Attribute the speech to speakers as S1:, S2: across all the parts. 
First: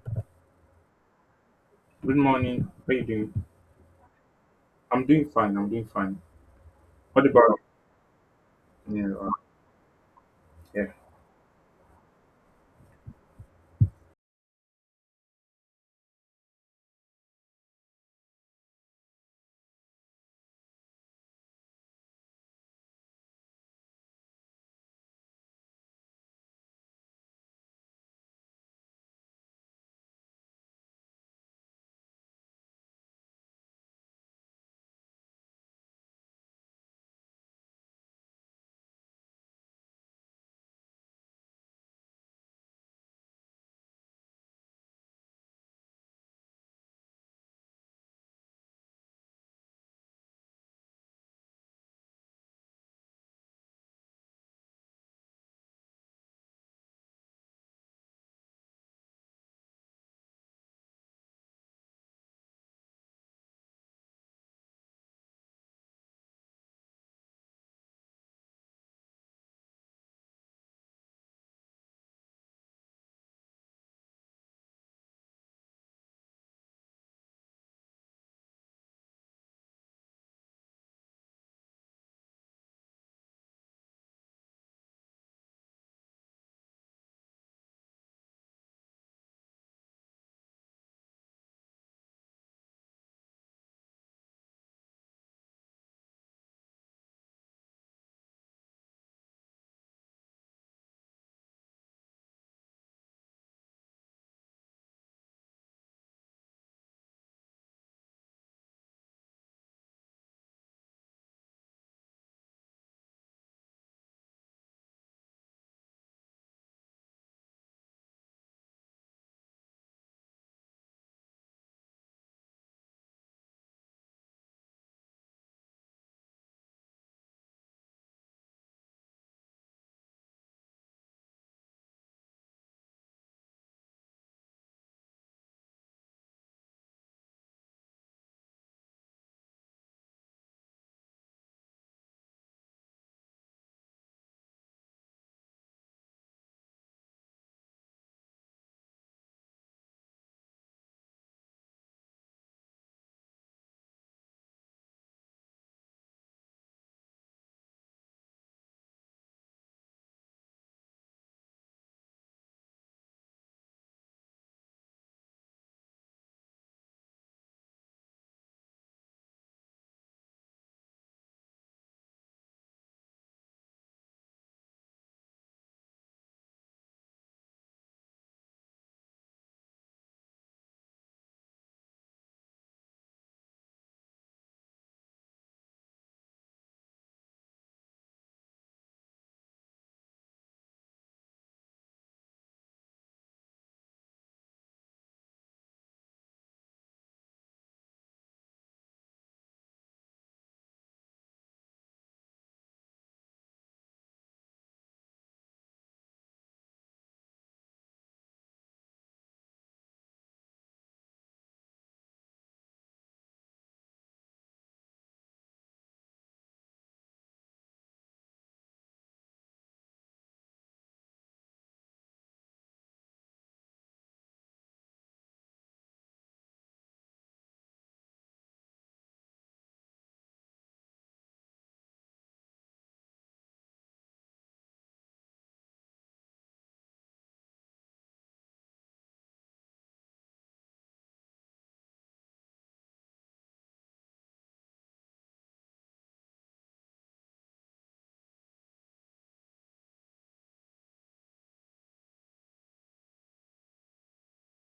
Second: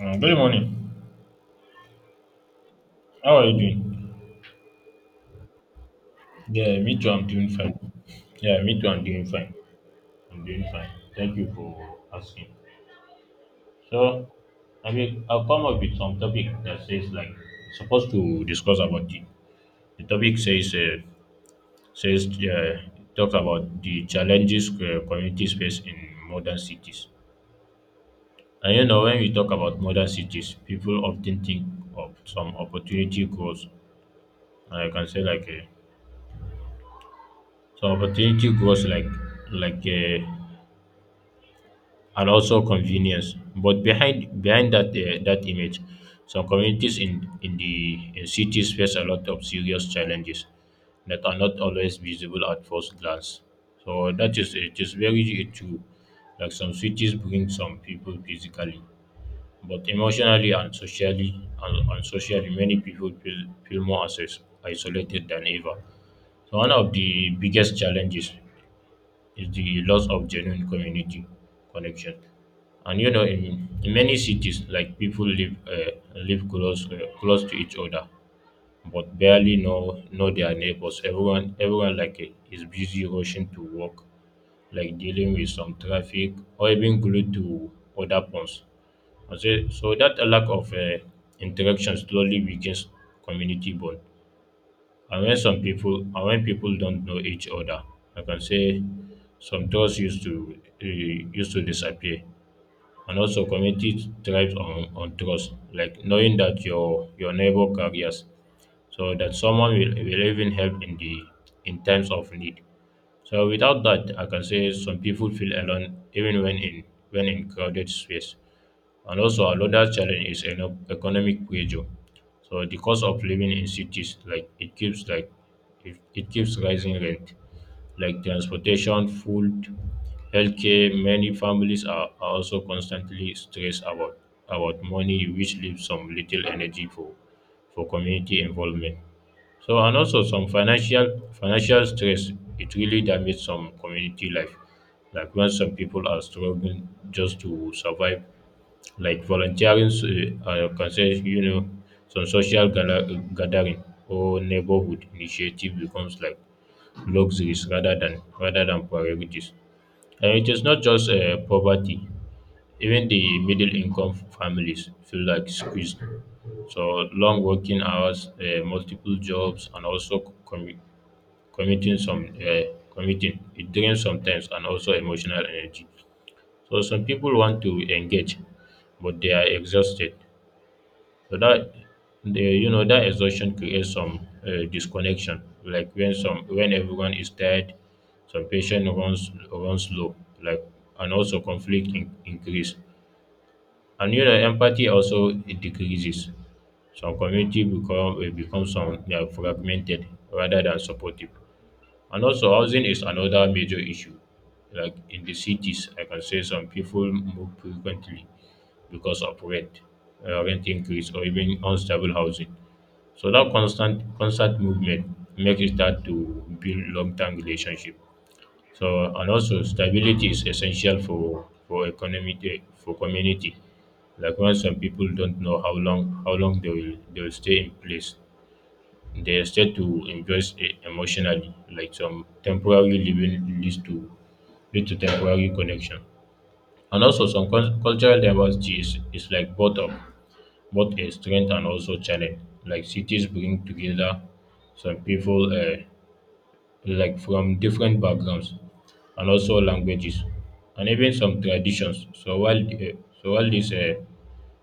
S1: Good morning.
S2: Good morning. How you
S1: How
S2: doing?
S1: are you doing?
S2: I'm doing fine. I'm doing fine.
S1: Yeah, me too.
S2: What
S1: I'm doing
S2: about
S1: fine. Yeah, me too. I'm
S2: yeah,
S1: doing
S2: uh,
S1: fine. I'm doing
S2: yeah,
S1: fine. Thank you for asking. So, I mean, I'll come up with some topic that says like supposed to discuss about the topic says says talks about the challenges communities face in modern cities. And when we talk about modern cities, people often think of some opportunity goals. I can say like some opportunity goals like uh, and also convenience. But behind that image, some communities in cities face a lot of serious challenges that are not always visible at first glance. So that is it is very true. Like some cities bring some people physically, but emotionally and socially and socially many people feel more isolated than ever. So one of the biggest challenges is the loss of genuine community connection. And in many cities, like people live close to each other, but barely know their neighbors. Everyone like is busy rushing to work, like dealing with some traffic or even glued to other phones. And so that a lack of interaction slowly weakens community bond and when people don't know each other I can say some doors used to disappear and also community thrives on trust, like knowing that your neighbor carries, so that someone will even help in times of need. So without that, I can say some people feel alone even when in crowded space. And also another challenge is economic pressure. So the cost of living in cities, like it keeps rising rent like transportation, food, healthcare. Many families are also constantly stressed about money, which leaves some little energy for community involvement. So and also some financial stress. It really damages some community life. Like when some people are struggling just to survive, like volunteering, concern, some social gathering or neighborhood initiative becomes like luxuries rather than priorities. And it is not just poverty. Even the middle income families feel like squeezed. So long working hours, multiple jobs, and also commuting some uh, commuting it drains sometimes and also emotional energy. So some people want to engage, but they are exhausted. So that the you know that exhaustion creates some disconnection, like when everyone is tired, some patient runs low, like and also conflict increase, and empathy also it decreases. Some community become some they are fragmented rather than supportive. And also, housing is another major issue. Like in the cities, I can say some people move frequently because of rent increase, or even unstable housing. So that constant movement makes it hard to build long-term relationship. So and also stability is essential for community. Like when some people don't know how long they will stay in place. They start to invest emotionally, like some temporary living leads to temporary connection. And also some cultural diversity is like both a strength and also challenge. Like cities bring together some people like from different backgrounds and also languages and even some traditions. So while the, eh, so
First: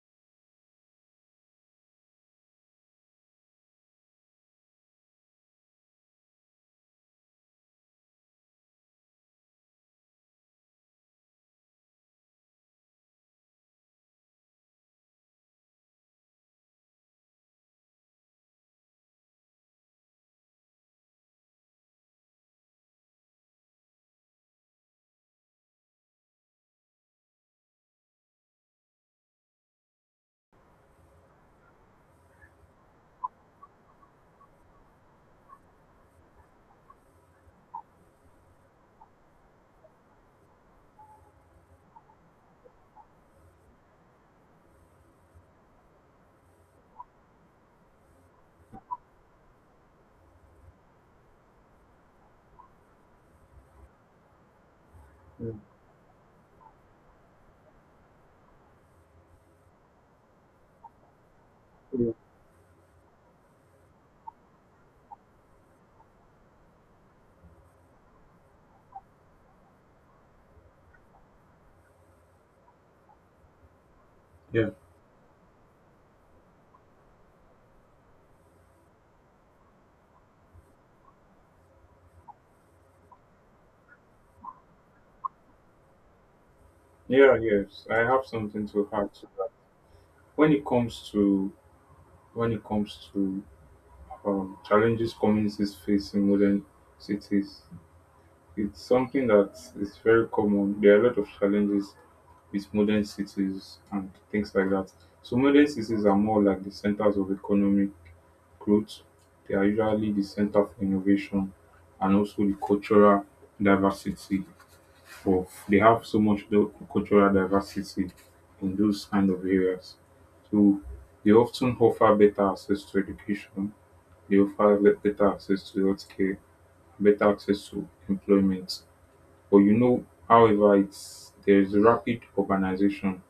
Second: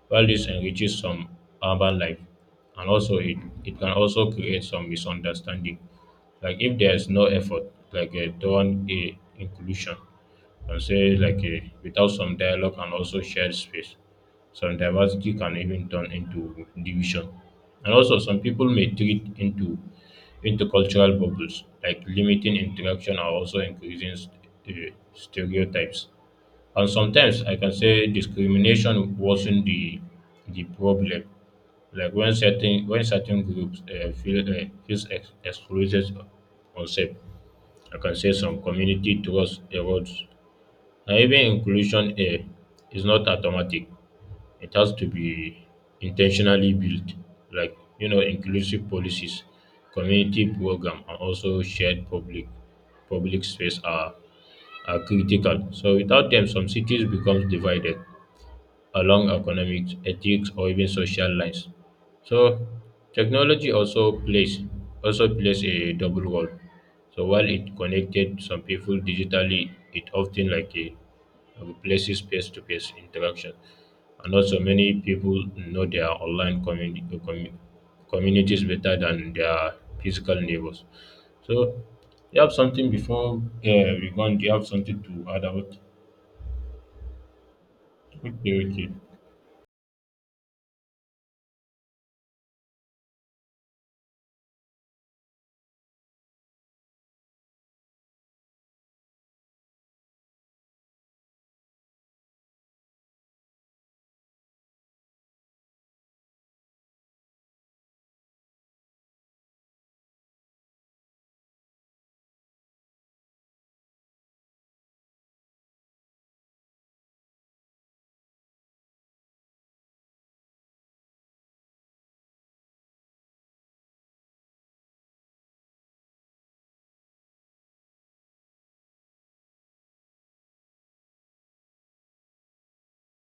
S1: while this enriches some urban life and also it can also create some misunderstanding like if there is no effort like toward a inclusion I would say like a, without some dialogue and also shared space, some diversity can even turn into division. And also some people may treat into cultural bubbles, like limiting interaction or also increasing stereotypes. And sometimes I can say discrimination wasn't the problem. Like when certain groups feels excluded or unsafe, I can say some community trust erodes and even inclusion here is not automatic. It has to be intentionally built, like inclusive policies, community program, and also shared public space are
S2: Mm.
S1: critical. So without them, some cities becomes divided along economics, ethics, or even social lines. So technology also plays a double role. So while it connected some people digitally, it often like a replaces face-to-face interaction, and also
S2: yeah,
S1: many people know their online communities better than their physical neighbors. So you have something before we go on? Do you have something to add about?
S2: yeah? Yes, I have
S1: Okay,
S2: something to
S1: okay.
S2: add to that. When it comes to when it comes to challenges communities face in modern cities, it's something that is very common. There are a lot of challenges with modern cities and things like that. So modern cities are more like the centers of economic growth. They are usually the center of innovation and also the cultural diversity of they have so much the cultural diversity in those kind of areas. So they often offer better access to education, they offer better access to healthcare, better access to employment. But you know, however, it's there is rapid urbanization.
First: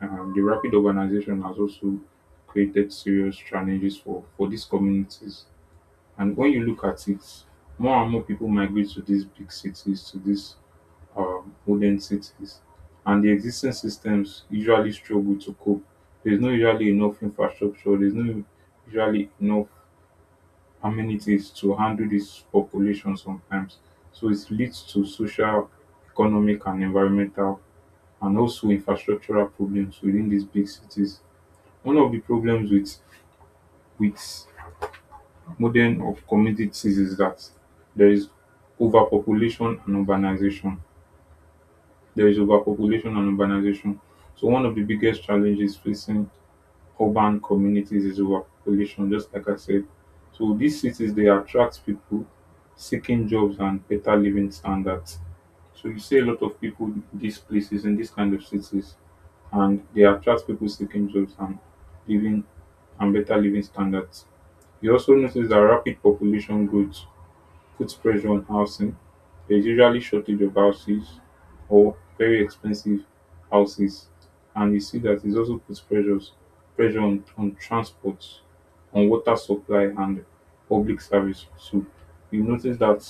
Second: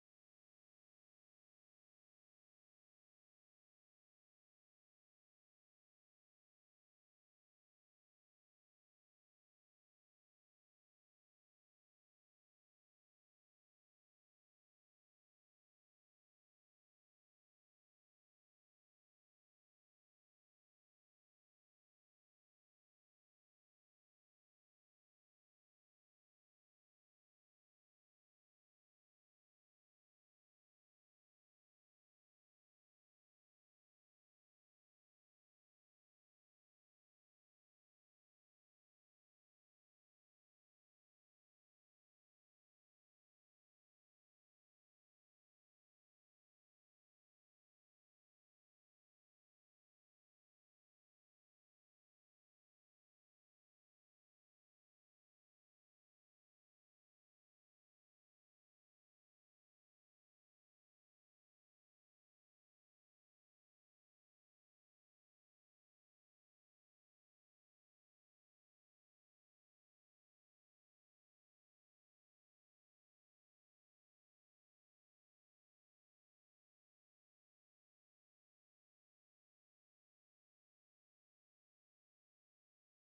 S2: The rapid urbanization has also created serious challenges for these communities. And when you look at it, more and more people migrate to these big cities, to these modern cities, and the existing systems usually struggle to cope. There's no usually enough infrastructure, there's no usually enough amenities to handle this population sometimes. So it leads to social, economic, and environmental, and also infrastructural problems within these big cities. One of the problems with modern of communities is that there is overpopulation and urbanization. There is overpopulation and urbanization. So one of the biggest challenges facing urban communities is overpopulation, just like I said. So these cities they attract people seeking jobs and better living standards. So you see a lot of people in these places in these kind of cities and they attract people seeking jobs and living and better living standards. You also notice that rapid population growth puts pressure on housing. There's usually shortage of houses or very expensive houses, and you see that it also puts pressures pressure on transport, on water supply and public service. So you notice that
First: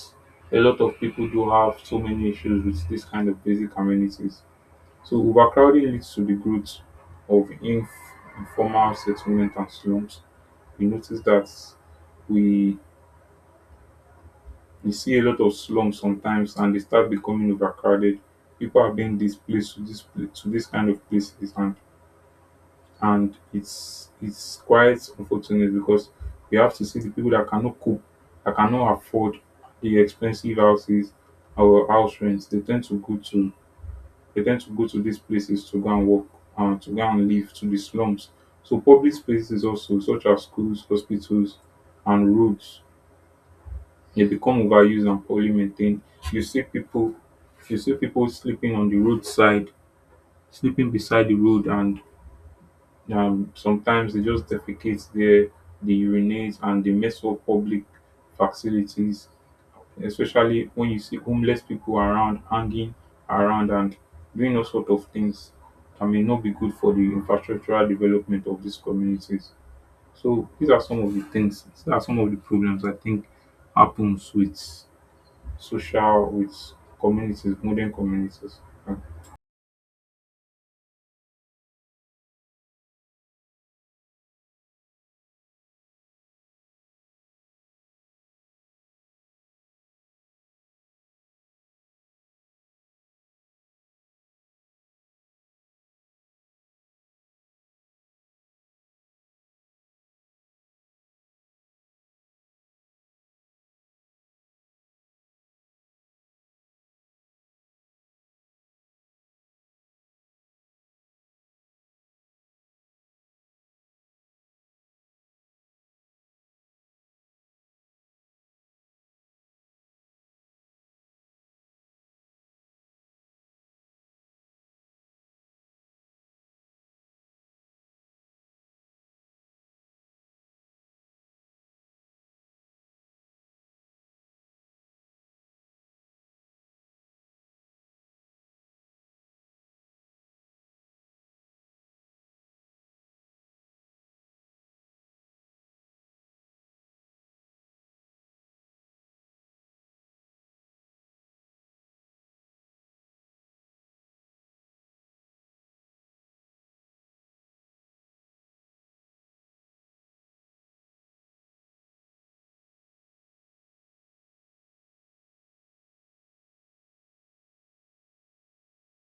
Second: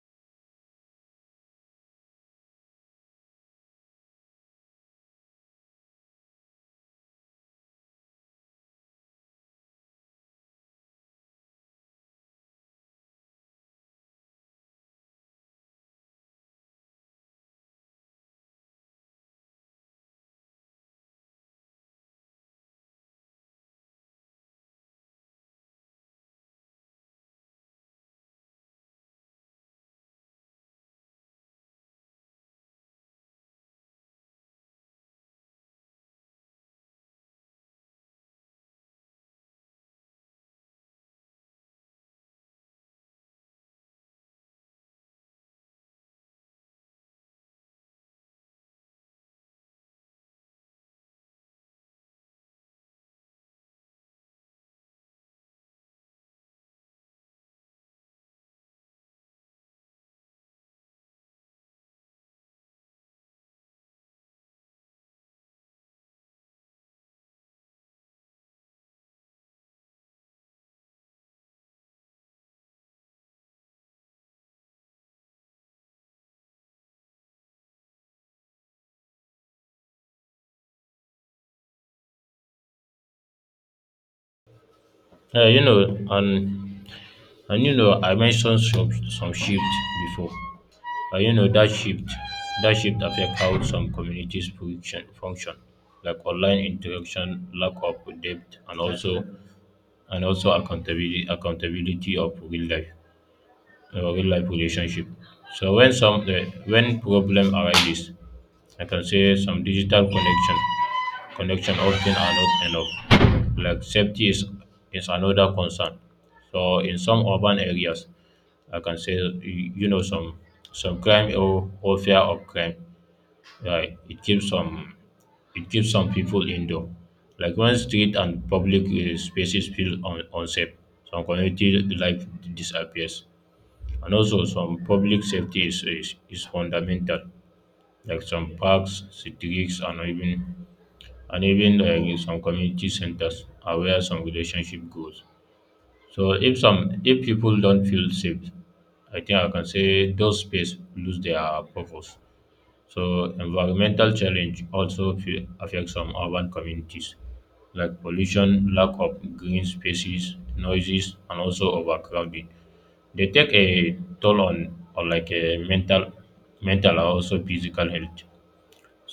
S2: a lot of people do have so many issues with this kind of basic amenities. So overcrowding leads to the growth of informal settlement and slums. You notice that we you see a lot of slums sometimes and they start becoming overcrowded. People are being displaced to to this kind of places, and it's quite unfortunate because we have to see the people that cannot cope, that cannot afford the expensive houses or house rents. They tend to go to these places to go and work and to go and live to the slums. So public spaces also such as schools, hospitals and roads they become overused and poorly maintained. You see people you see people sleeping on the roadside, sleeping beside the road, and sometimes they just defecate there, they urinate and they mess up public facilities, especially when you see homeless people around hanging around and doing all sort of things that may not be good for the infrastructural development of these communities. So these are some of the things, these are some of the problems I think happens with social with communities, modern communities. Uh,
S1: Uh, you know, and I mentioned some shift before. And that shift affect how some communities function, like online interaction, lack of depth, and also accountability of real life relationship. So when problem arises, I can say some digital connection often are not enough. Like safety is another concern. So in some urban areas, I can say some crime or fear of crime. Right? It keeps some people indoor. Like when street and public spaces feel unsafe, some community life disappears. And also some public safety is fundamental. Like some parks, streets, and even like some community centers are where some relationship goes. So if people don't feel safe, I think I can say those space lose their purpose. So environmental challenge also affect some urban communities, like pollution, lack of green spaces, noises, and also overcrowding. They take a toll on or like a mental and also physical health.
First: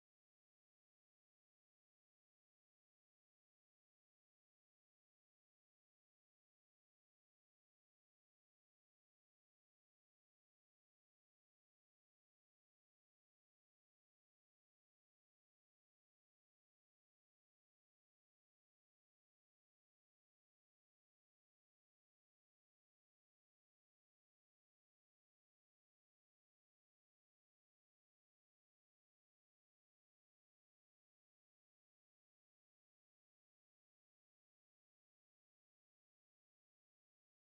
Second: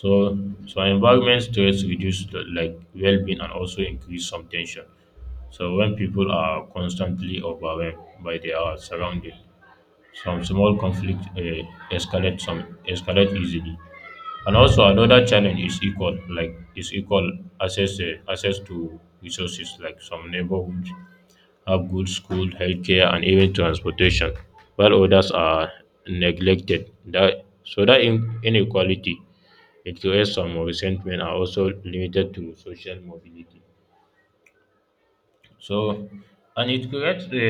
S1: So environment stress reduce like well-being and also increase some tension. So when people are constantly overwhelmed by their surroundings, some small conflict escalate easily. And also another challenge is equal access to resources like some neighborhoods have good school, healthcare, and even transportation, while others are neglected. That so that inequality it creates some resentment are also limited to social mobility. So, and it creates a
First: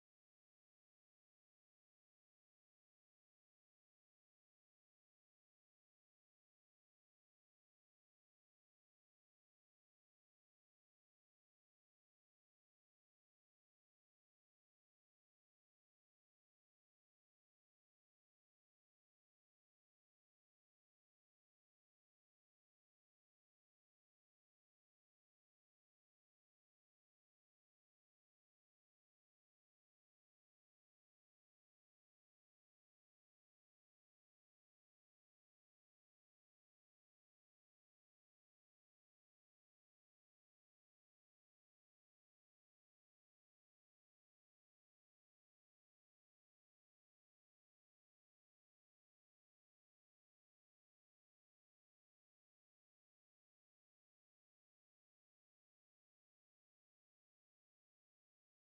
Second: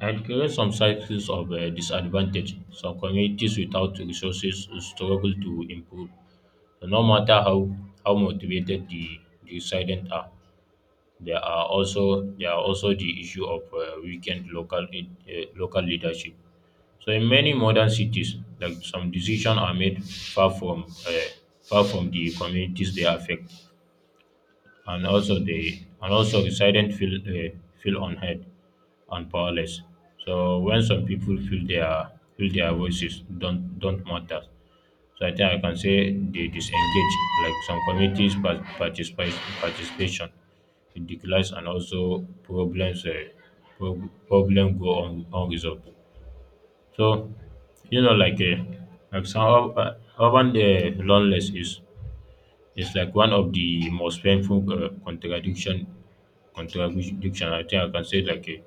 S1: and creates some cycles of disadvantage. Some communities without resources struggle to improve. So no matter how motivated the residents are, there are also the issue of weakened local leadership. So in many modern cities, like some decisions are made far from the communities they affect, and also residents feel unheard and powerless. So when some people feel their voices don't matter, so I think I can say they disengage. Like some communities, par- participate participation it declines and also problem go on unresolved. So you know, like uh, some urban loneliness is like one of the most painful contradiction contemporary dictionary, I think I can say like a,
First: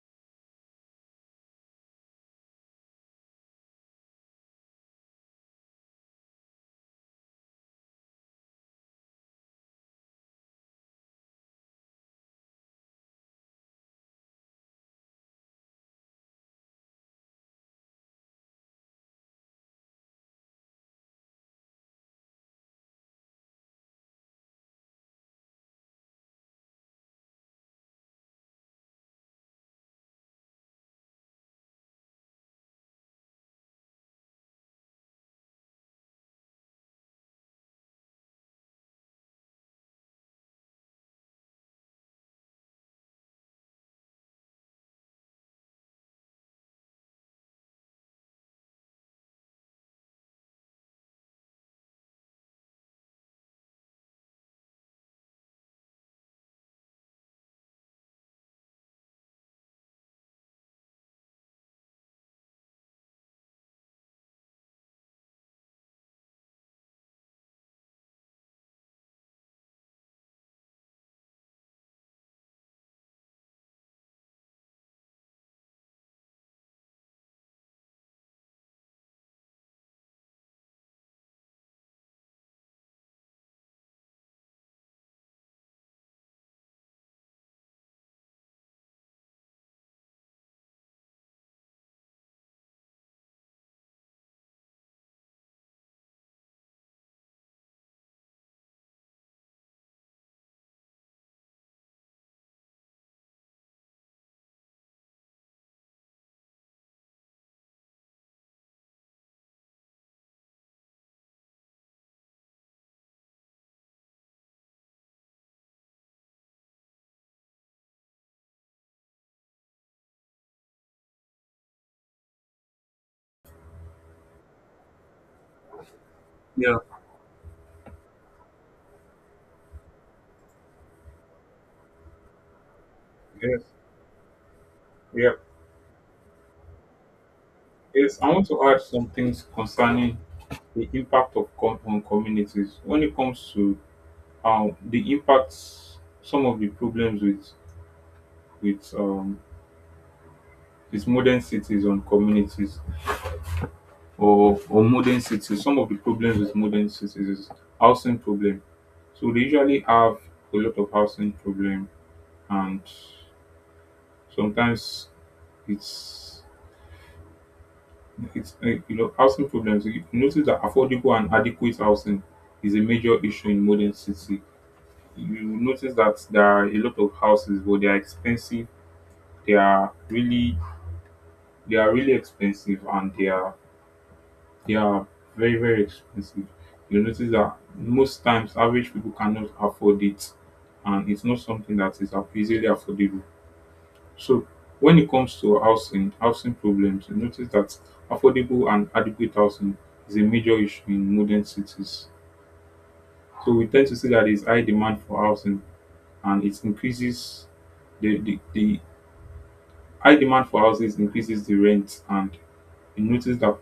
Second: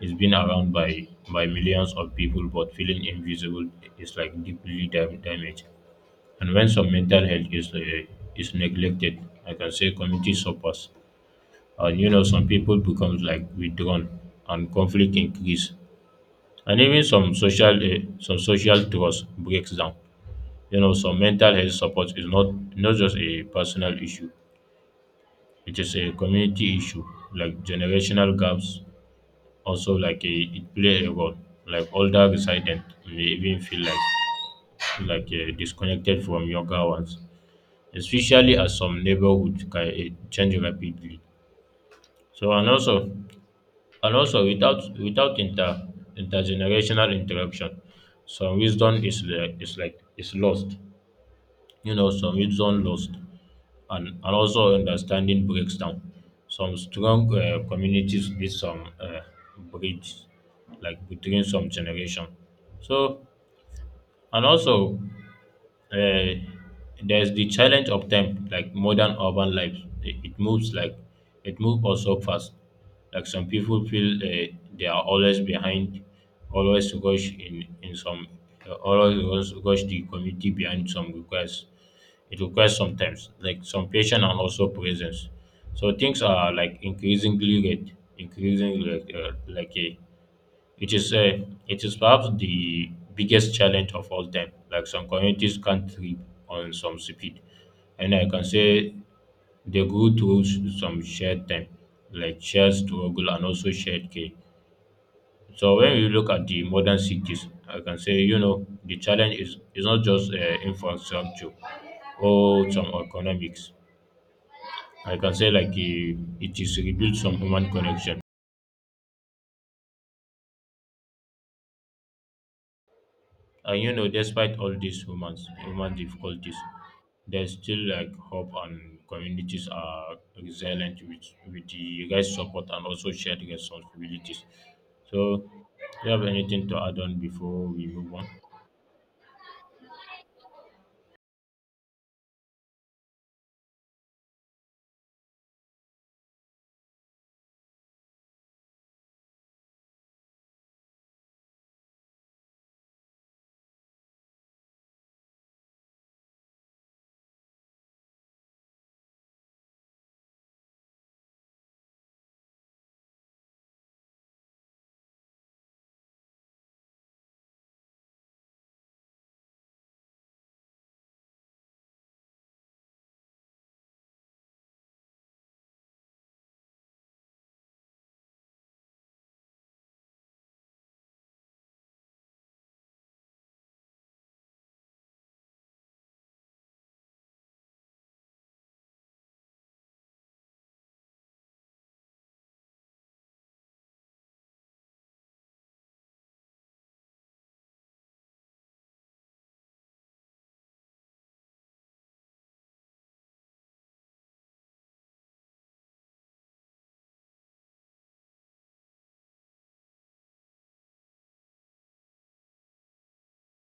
S1: it's been around by millions of people, but feeling invisible is like deeply damaged. And when some mental health is neglected, I can say community suffers. And some people become like withdrawn, and conflict increase, and even some social trust breaks down. Some mental health support is not just a personal issue; it is a community issue, like generational gaps also like a, it play a role like older residents may even feel like disconnected from younger ones especially as some neighborhoods can change rapidly so and also without intergenerational interaction some wisdom is lost some wisdom lost and also understanding breaks down. Some strong communities need some bridge, like between some generation. So, and also uh, there's the challenge of time like modern urban life it moves like it moves also fast like some people feel they are always behind always rush in some always rush the community behind some requests it requires sometimes like some patience and also presence so things are like increasingly like a it is uh, it is perhaps the biggest challenge of all time. Like some communities can't thrive on some speed, and I can say they grew through some shared time, like shared struggle and also shared care. So when you look at the modern cities, I can say the challenge is not just infrastructure or some economics. I can say like it is rebuild some human connection. And despite all these human difficulties,
S2: Yeah.
S1: there's still like hope and communities are resilient with the guys' support and also shared
S2: Yes,
S1: responsibilities. So,
S2: yeah,
S1: do you have anything to add on before we move
S2: yes.
S1: on?
S2: I want to add some things concerning the impact of on communities when it comes to the impacts, some of the problems with um, with modern cities on communities, or modern cities. Some of the problems with modern cities is housing problem. So they usually have a lot of housing problem, and sometimes it's it's you know, housing problems, you notice that affordable and adequate housing is a major issue in modern city. You notice that there are a lot of houses but they are expensive. they are really they are really expensive and they are very, very expensive. You notice that most times average people cannot afford it, and it's not something that is easily affordable. So when it comes to housing, housing problems, you notice that affordable and adequate housing is a major issue in modern cities. So we tend to see that there's high demand for housing and it increases the high demand for houses increases the rent, and you notice that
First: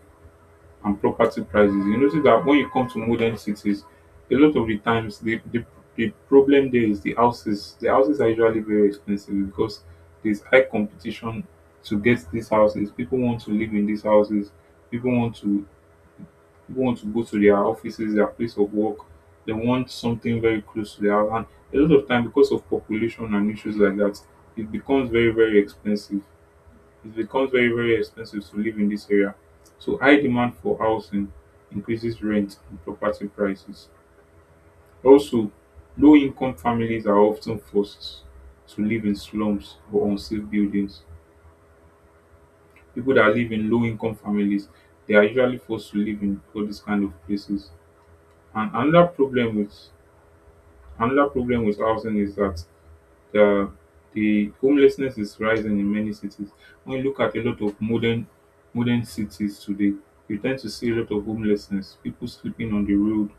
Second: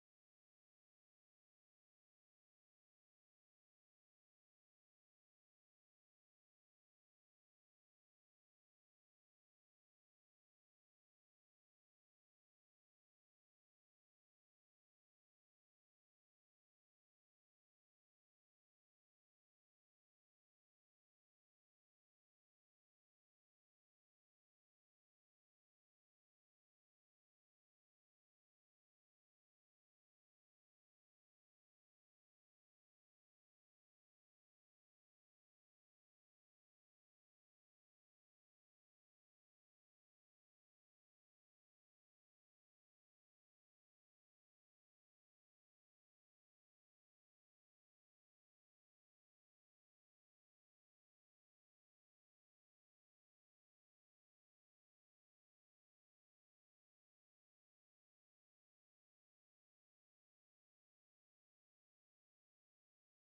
S2: and property prices. You notice that when you come to modern cities, a lot of the times the problem there is the houses. The houses are usually very expensive because there's high competition to get these houses. People want to live in these houses. People want to People want to go to their offices, their place of work. They want something very close to their house. And a lot of time, because of population and issues like that, it becomes very, very expensive it becomes very, very expensive to live in this area. So high demand for housing increases rent and property prices. Also, low income families are often forced to live in slums or unsafe buildings. People that live in low income families, they are usually forced to live in all these kind of places. And another problem with housing is that the the homelessness is rising in many cities. When you look at a lot of modern cities today, you tend to see a lot of homelessness, people sleeping on the road,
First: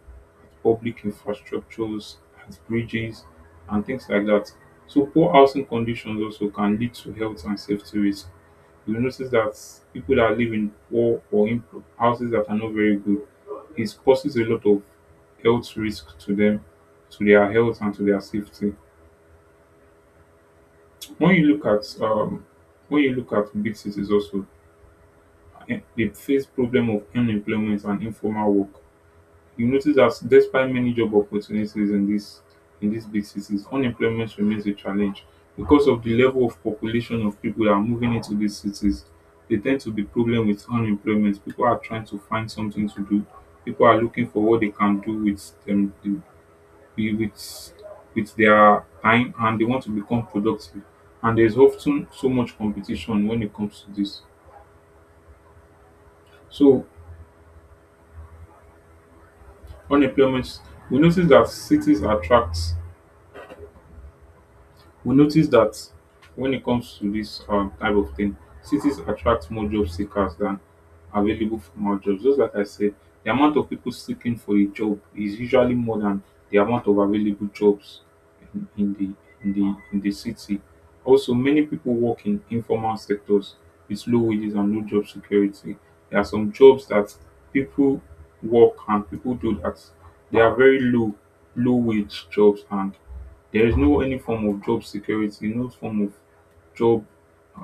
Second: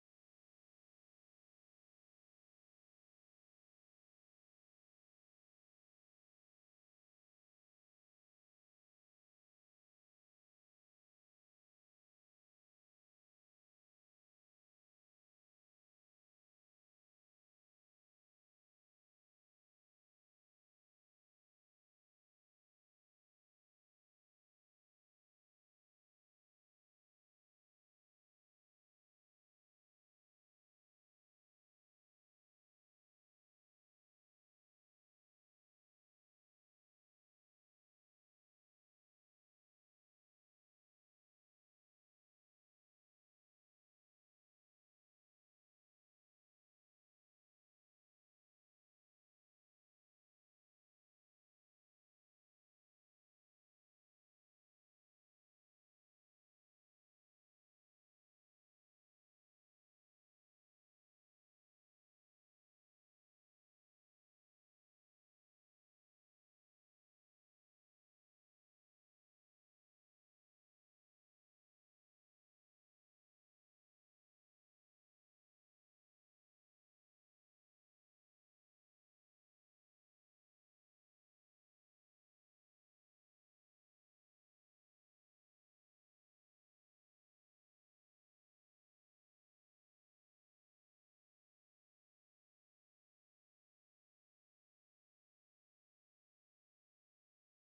S2: public infrastructures, at bridges, and things like that. So poor housing conditions also can lead to health and safety risks. You notice that people that live in poor or in houses that are not very good, it causes a lot of health risk to them, to their health and to their safety. when you look at um, when you look at big cities also, eh, they face problem of unemployment and informal work. You notice that despite many job opportunities in this, in these big cities, unemployment remains a challenge because of the level of population of people that are moving into these cities. They tend to be problem with unemployment. People are trying to find something to do. People are looking for what they can do with them, wi- with with their time, and they want to become productive, and there's often so much competition when it comes to this. So unemployment, we notice that cities attract we notice that when it comes to this type of thing, cities attract more job seekers than available formal jobs. Just like I said, the amount of people seeking for a job is usually more than the amount of available jobs in, in the in the city. Also, many people work in informal sectors with low wages and no job security. There are some jobs that people work and people do that, they are very low wage jobs, and there is no any form of job security, no form of job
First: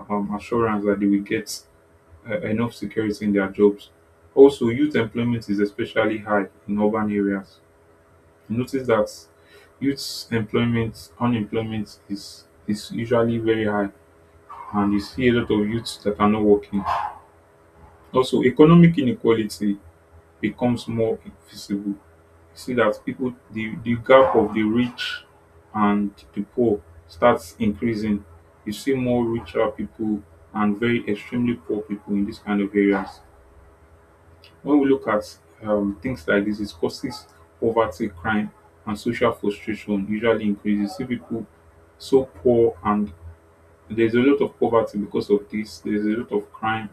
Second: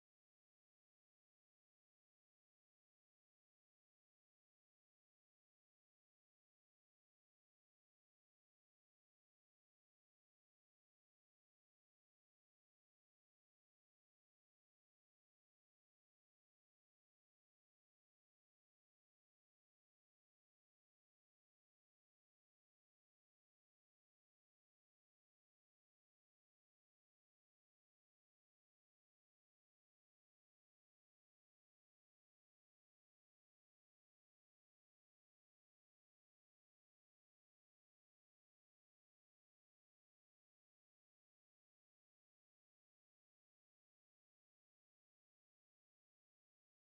S2: assurance that they will get enough security in their jobs. Also, youth employment is especially high in urban areas. Notice that youth employment, unemployment is usually very high, and you see a lot of youths that are not working. Also, economic inequality becomes more visible. See that people the gap of the rich and the poor starts increasing. You see more richer people and very extremely poor people in these kind of areas. When we look at things like this, it causes poverty, crime, and social frustration. Usually increases. You see people so poor, and there's a lot of poverty because of this. There's a lot of crime,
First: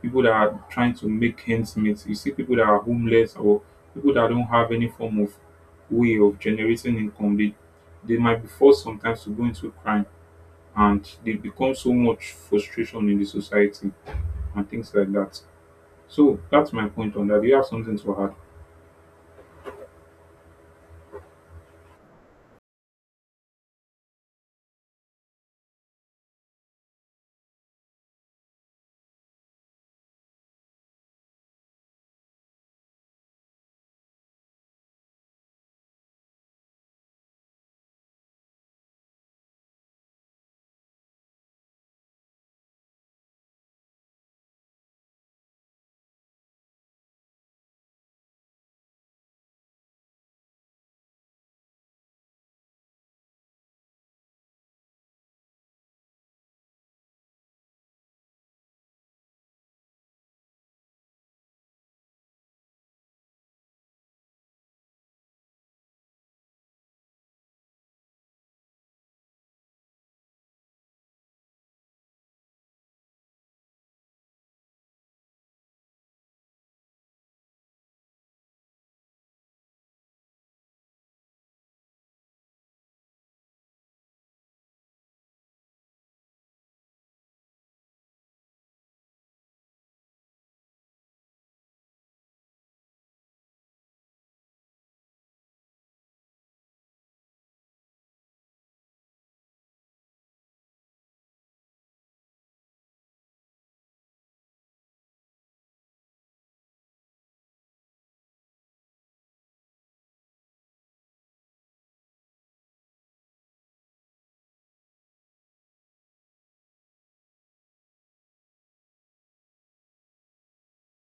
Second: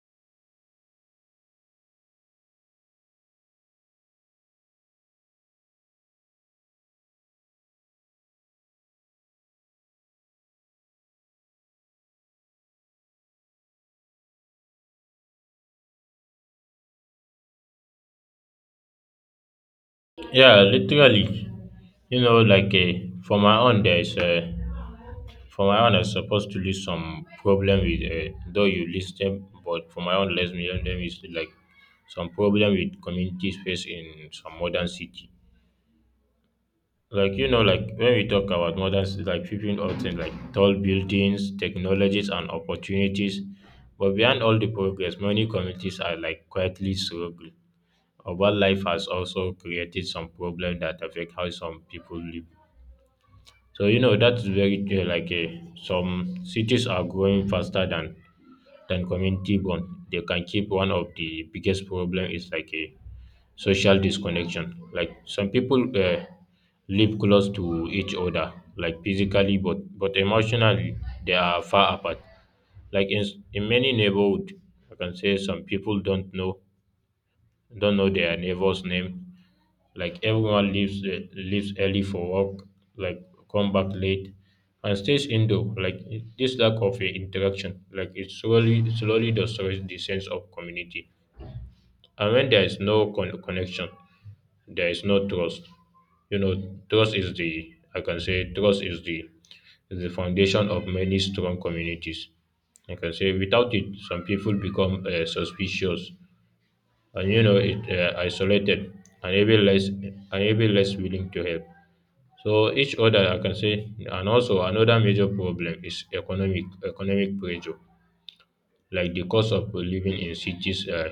S2: people that are trying to make ends meet. You see people that are homeless, or people that don't have any form of way of generating income. They might be forced sometimes to go into crime, and they become so much frustration in the society and things like that. So that's my point on that. Do you have something to add?
S1: Yeah, literally. You know, for my own, there's for my own, I supposed to list some problem with though you list them, but for my own, let me let them is like some problem with community space in some modern city. Like you know, like when we talk about modern, like people often like tall buildings, technologies, and opportunities, but behind all the progress, many communities are like quietly struggle. Wildlife has also created some problem that affect how some people live. So you know that's very some cities are growing faster than community bond. They can keep one of the biggest problem is like a social disconnection. Like some people live close to each other, like physically, but emotionally they are far apart. Like in many neighborhood, I can say some people don't know their neighbor's name. Like everyone leaves early for work, like come back late, and stays indoor. This lack of interaction, like it slowly destroys the sense of community. And when there is no connection, there is no trust. You know, trust is the I can say trust is the foundation of many strong communities. I can say without it, some people become suspicious and you know it isolated and even less willing to help. So each other I can say, and also another major problem is economic pressure, like the cost of living in cities,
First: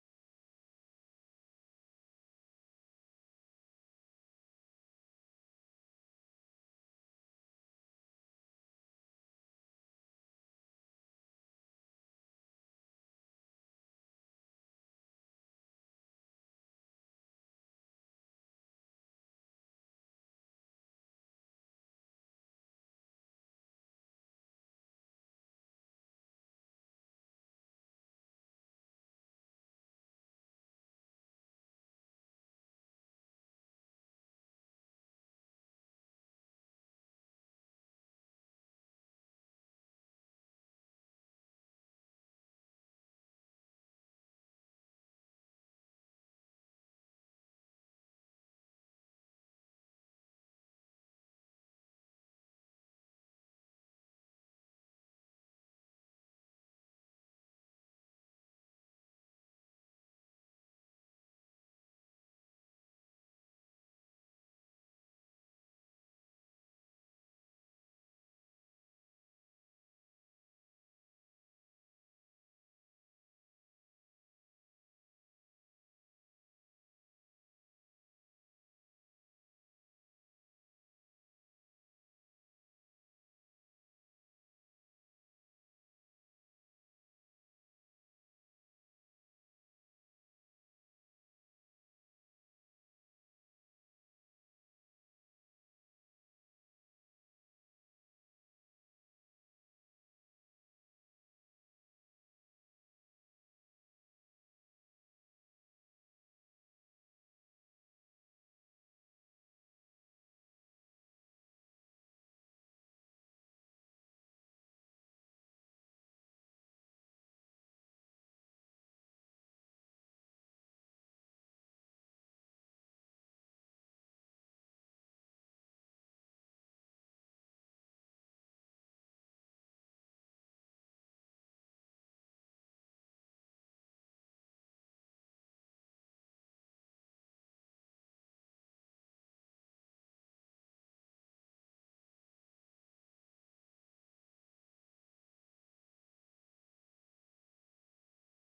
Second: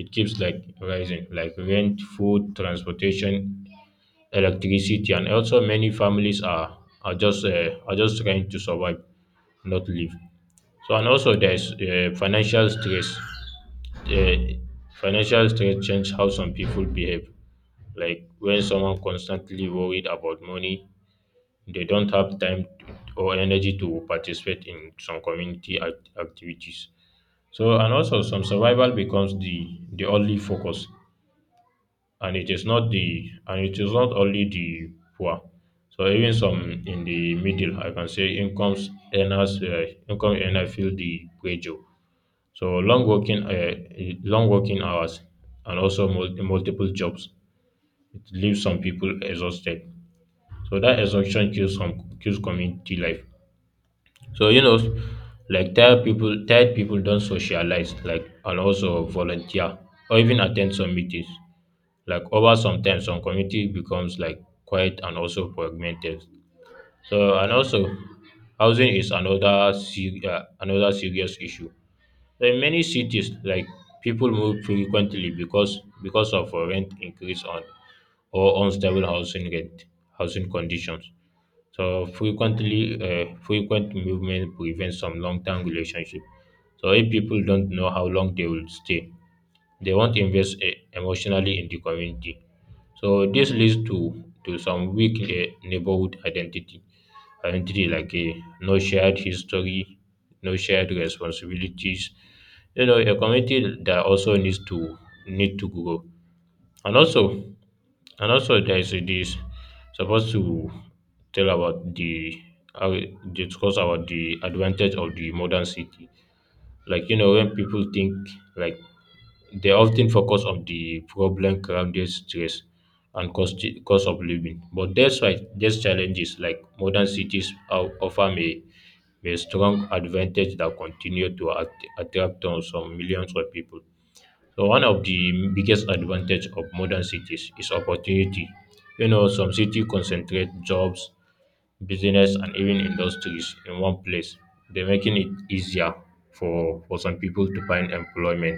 S1: it keeps like rising, like rent, food, transportation, electricity, and also many families are just are just trying to survive, not live. So and also there's financial stress. Uh, Financial stress change how some people behave. Like when someone constantly worried about money, they don't have time to, or energy to participate in some community activities. So and also some survival becomes the only focus, and it is not only the poor. So even some in the middle, I can say incomes earners, income earner feel the pressure. So long working hours, and also multiple jobs, it leaves some people exhausted. So that exhaustion kills community life. So you know, like tired people don't socialize, like and also volunteer or even attend some meetings. Like over sometimes, some community becomes like quiet and also fragmented. So and also, housing is another serious issue. In many cities, like people move frequently because of rent increase on or unstable housing conditions. So frequent movement prevents some long-term relationship. So if people don't know how long they will stay, they won't invest emotionally in the community. So this leads to some weak neighborhood identity. And three, like a no shared history, no shared responsibilities. You know, a community that also need to grow. And also, and also there is this supposed to tell about the how discuss about the advantage of the modern city, like you know when people think, like they often focus on the problem grounded stress and cost of living. But that's why these challenges like modern cities are, offer a strong advantage that continue to attract on some millions of people. So one of the biggest advantage of modern cities is opportunity. You know, some cities concentrate jobs, business, and even industries in one place. They're making it easier for some people to find employment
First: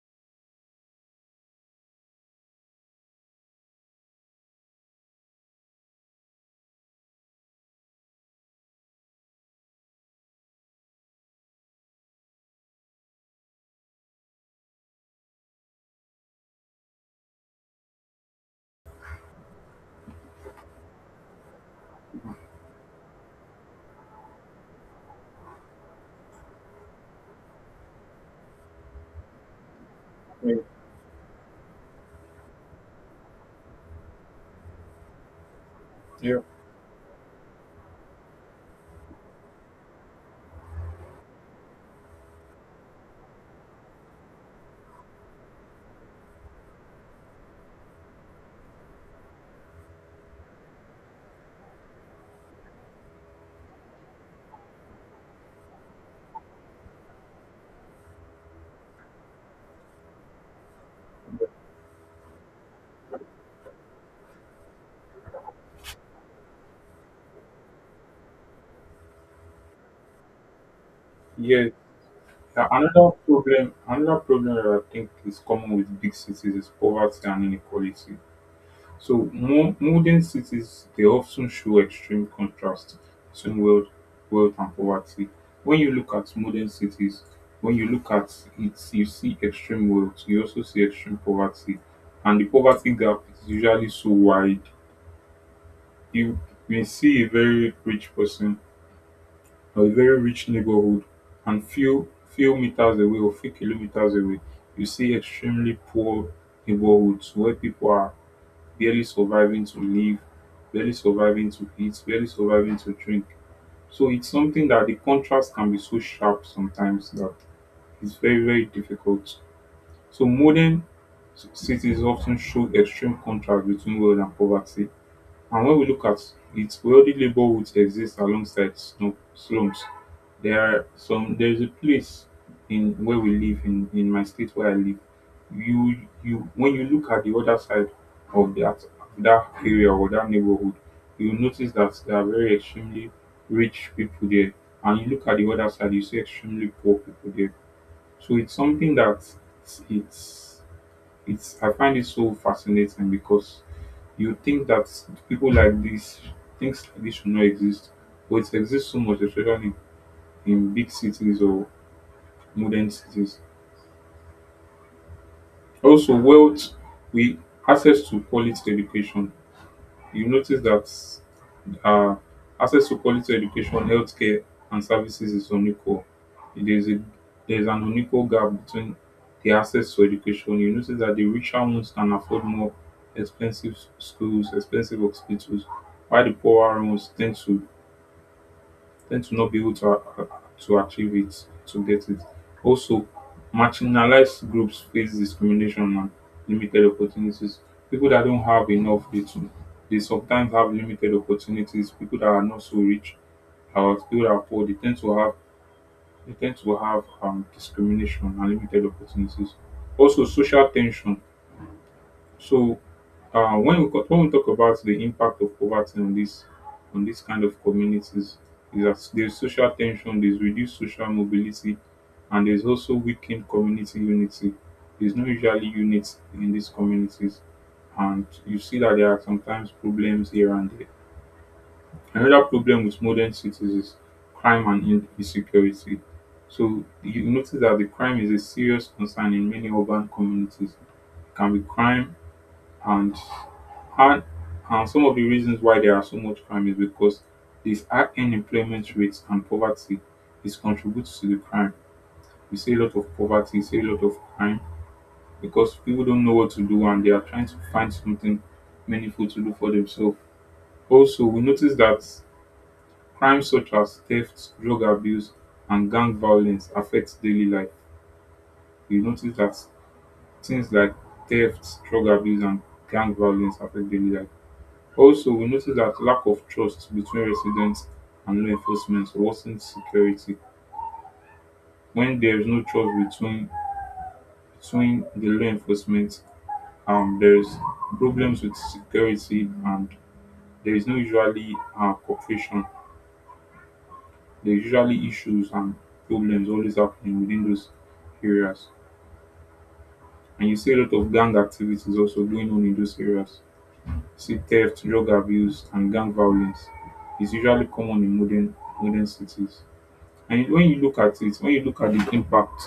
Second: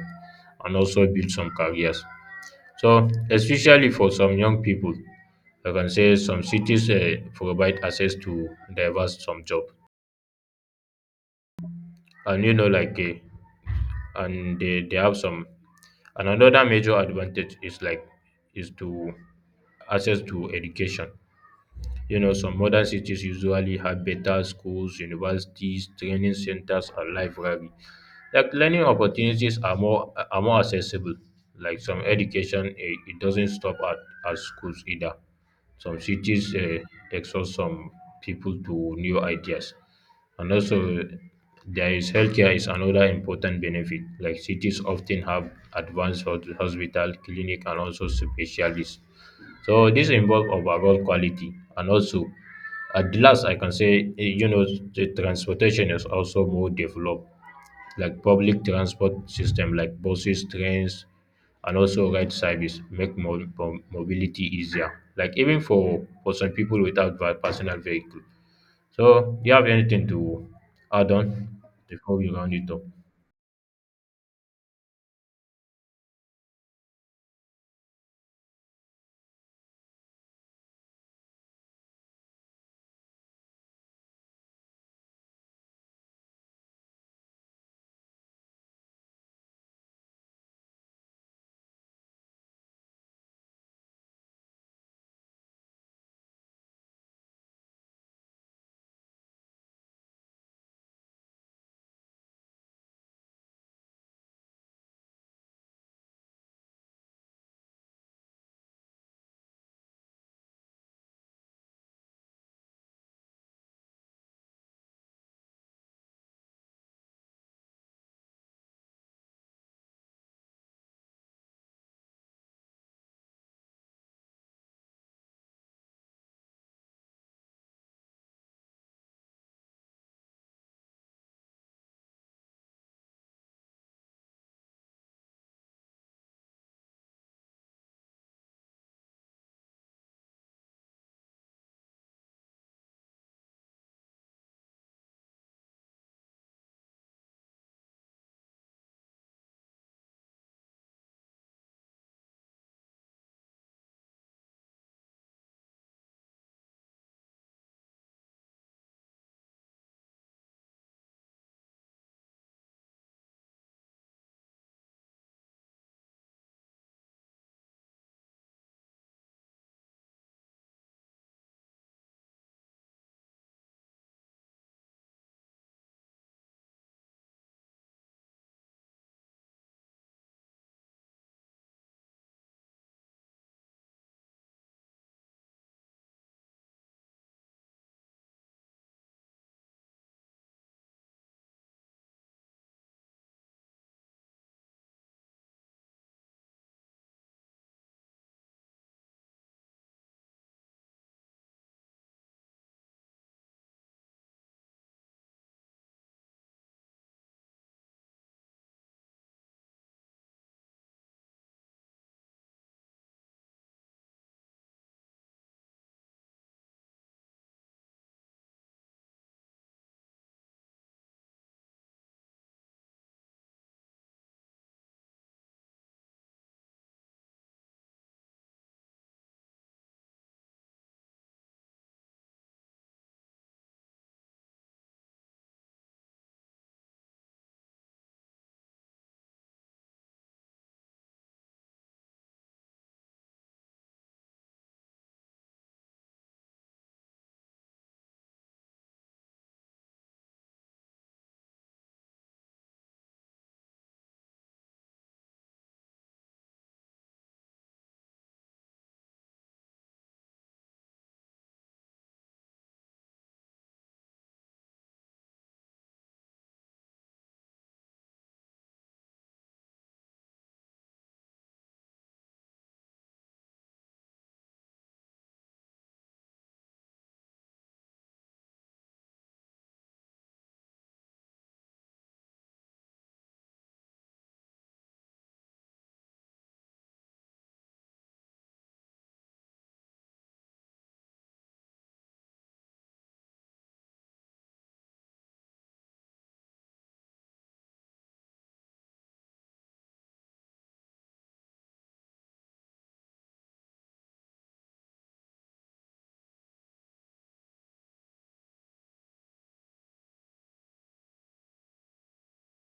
S1: and also build some careers. So especially for some young people, I can say some cities provide access to diverse some job, and and they have some, and another major advantage is like is to access to education. You know some modern cities usually have better schools, universities, training centers, and library. Like learning opportunities are
S2: Yeah.
S1: more accessible. Like some education, it doesn't stop at schools either. Some cities exhaust some people to new ideas, and also there is healthcare is another important benefit. Like cities often have advanced hospital, clinic, and also specialists. So this involves overall quality. And also, at the last, I can say, you know, the transportation is also more developed, like public transport system, like buses, trains, and also ride service make mobility easier. Like even for some people without personal vehicle. So, do you have anything to add on
S2: Yeah.
S1: before we round it up?
S2: Another problem that I think is common with big cities is poverty and inequality. So modern cities they often show extreme contrast between wealth and poverty. When you look at modern cities, when you look at it, you see extreme wealth, you also see extreme poverty, and the poverty gap is usually so wide. You may see a very rich person or a very rich neighborhood, and few meters away or few kilometers away, you see extremely poor neighborhoods where people are barely surviving to live, barely surviving to eat, barely surviving to drink. So it's something that the contrast can be so sharp sometimes that it's very, very difficult. So modern cities often show extreme contrast between wealth and poverty. And when we look at it, wealthy neighborhoods exist alongside slums. There are some. There is a place in where we live in my state where I live. You, when you look at the other side of that area or that neighborhood, you notice that there are very extremely rich people there, and you look at the other side, you see extremely poor people there. So it's something that it's it's I find it so fascinating because you think that people like this, things like this should not exist, but it exists so much, especially in big cities or modern cities. Also, wealth, we access to quality education. You notice that uh, access to quality education, healthcare, and services is unequal. There's a there's an unequal gap between the access to education. You notice that the richer ones can afford more expensive schools, expensive hospitals, while the poorer ones tend to not be able to to achieve it, to get it. Also, marginalized groups face discrimination and limited opportunities. People that don't have enough, they, too, they sometimes have limited opportunities. People that are not so rich, or people that are poor, they tend to have discrimination and limited opportunities. Also, social tension so, when we talk about the impact of poverty on this kind of communities, is that there's social tension, there's reduced social mobility, and there's also weakened community unity. There's no usually unity in these communities, and you see that there are sometimes problems here and there. Another problem with modern cities is crime and insecurity. So you notice that the crime is a serious concern in many urban communities. It can be crime and and and some of the reasons why there are so much crime is because this high unemployment rates and poverty is contributes to the crime. We see a lot of poverty, we see a lot of crime because people don't know what to do and they are trying to find something meaningful to do for themselves. Also, we notice that crimes such as theft, drug abuse, and gang violence affects daily life. We notice that things like theft, drug abuse, and gang violence affect daily life. Also, we noticed that lack of trust between residents and law enforcement worsens security. When there is no trust between the law enforcement, there is problems with security, and there is no usually cooperation. There is usually issues and problems always happening within those areas, and you see a lot of gang activities also going on in those areas. You see theft, drug abuse, and gang violence is usually common in modern cities. And when you look at it, when you look at the impact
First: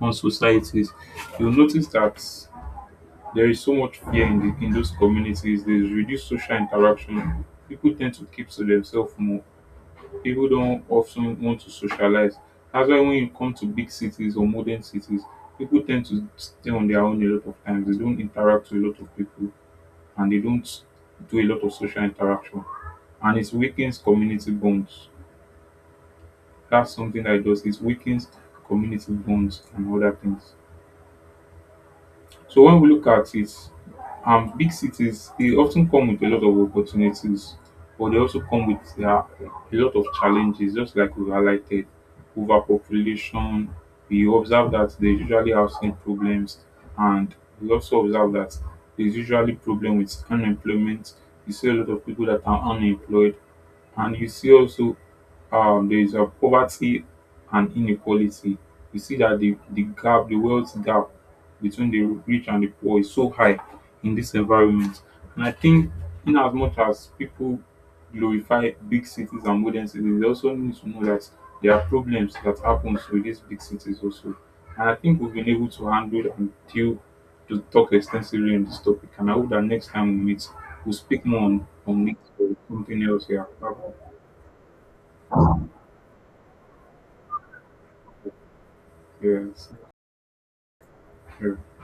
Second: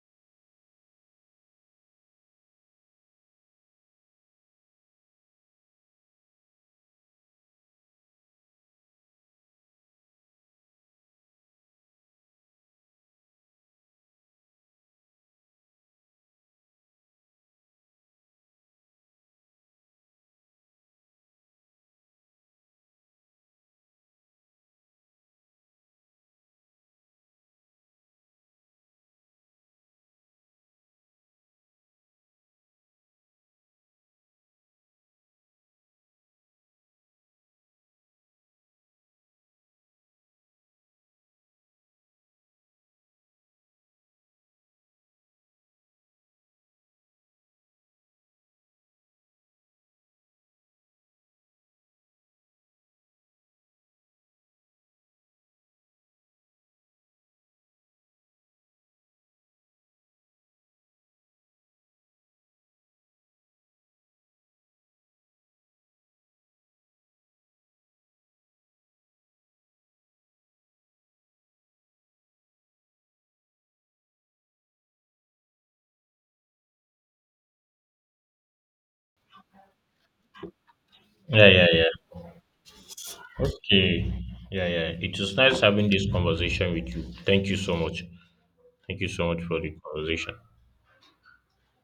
S2: on societies, you'll notice that there is so much fear in, the, in those communities. There's reduced social interaction. People tend to keep to themselves more. People don't often want to socialize. That's why when you come to big cities or modern cities, people tend to stay on their own a lot of times. They don't interact with a lot of people and they don't do a lot of social interaction. And it weakens community bonds. That's something that it does. It weakens community bonds and other things. So when we look at it, big cities they often come with a lot of opportunities, but they also come with a lot of challenges. Just like we highlighted, overpopulation. We observe that there's usually housing problems, and we also observe that there's usually problem with unemployment. You see a lot of people that are unemployed and you see also there is a poverty and inequality. You see that the gap, the wealth gap between the rich and the poor is so high in this environment. And I think, in as much as people glorify big cities and modern cities, they also need to know that there are problems that happens with these big cities also. And I think we've been able to handle and deal to talk extensively on this topic, and I hope that next time we meet, we'll speak more
S1: Yeah, yeah,
S2: on
S1: yeah.
S2: it or something else. Yeah.
S1: Okay. Yeah, yeah. It was nice having this conversation with you. Thank you so much. Thank you so much for
S2: Yes,
S1: the conversation.
S2: yeah.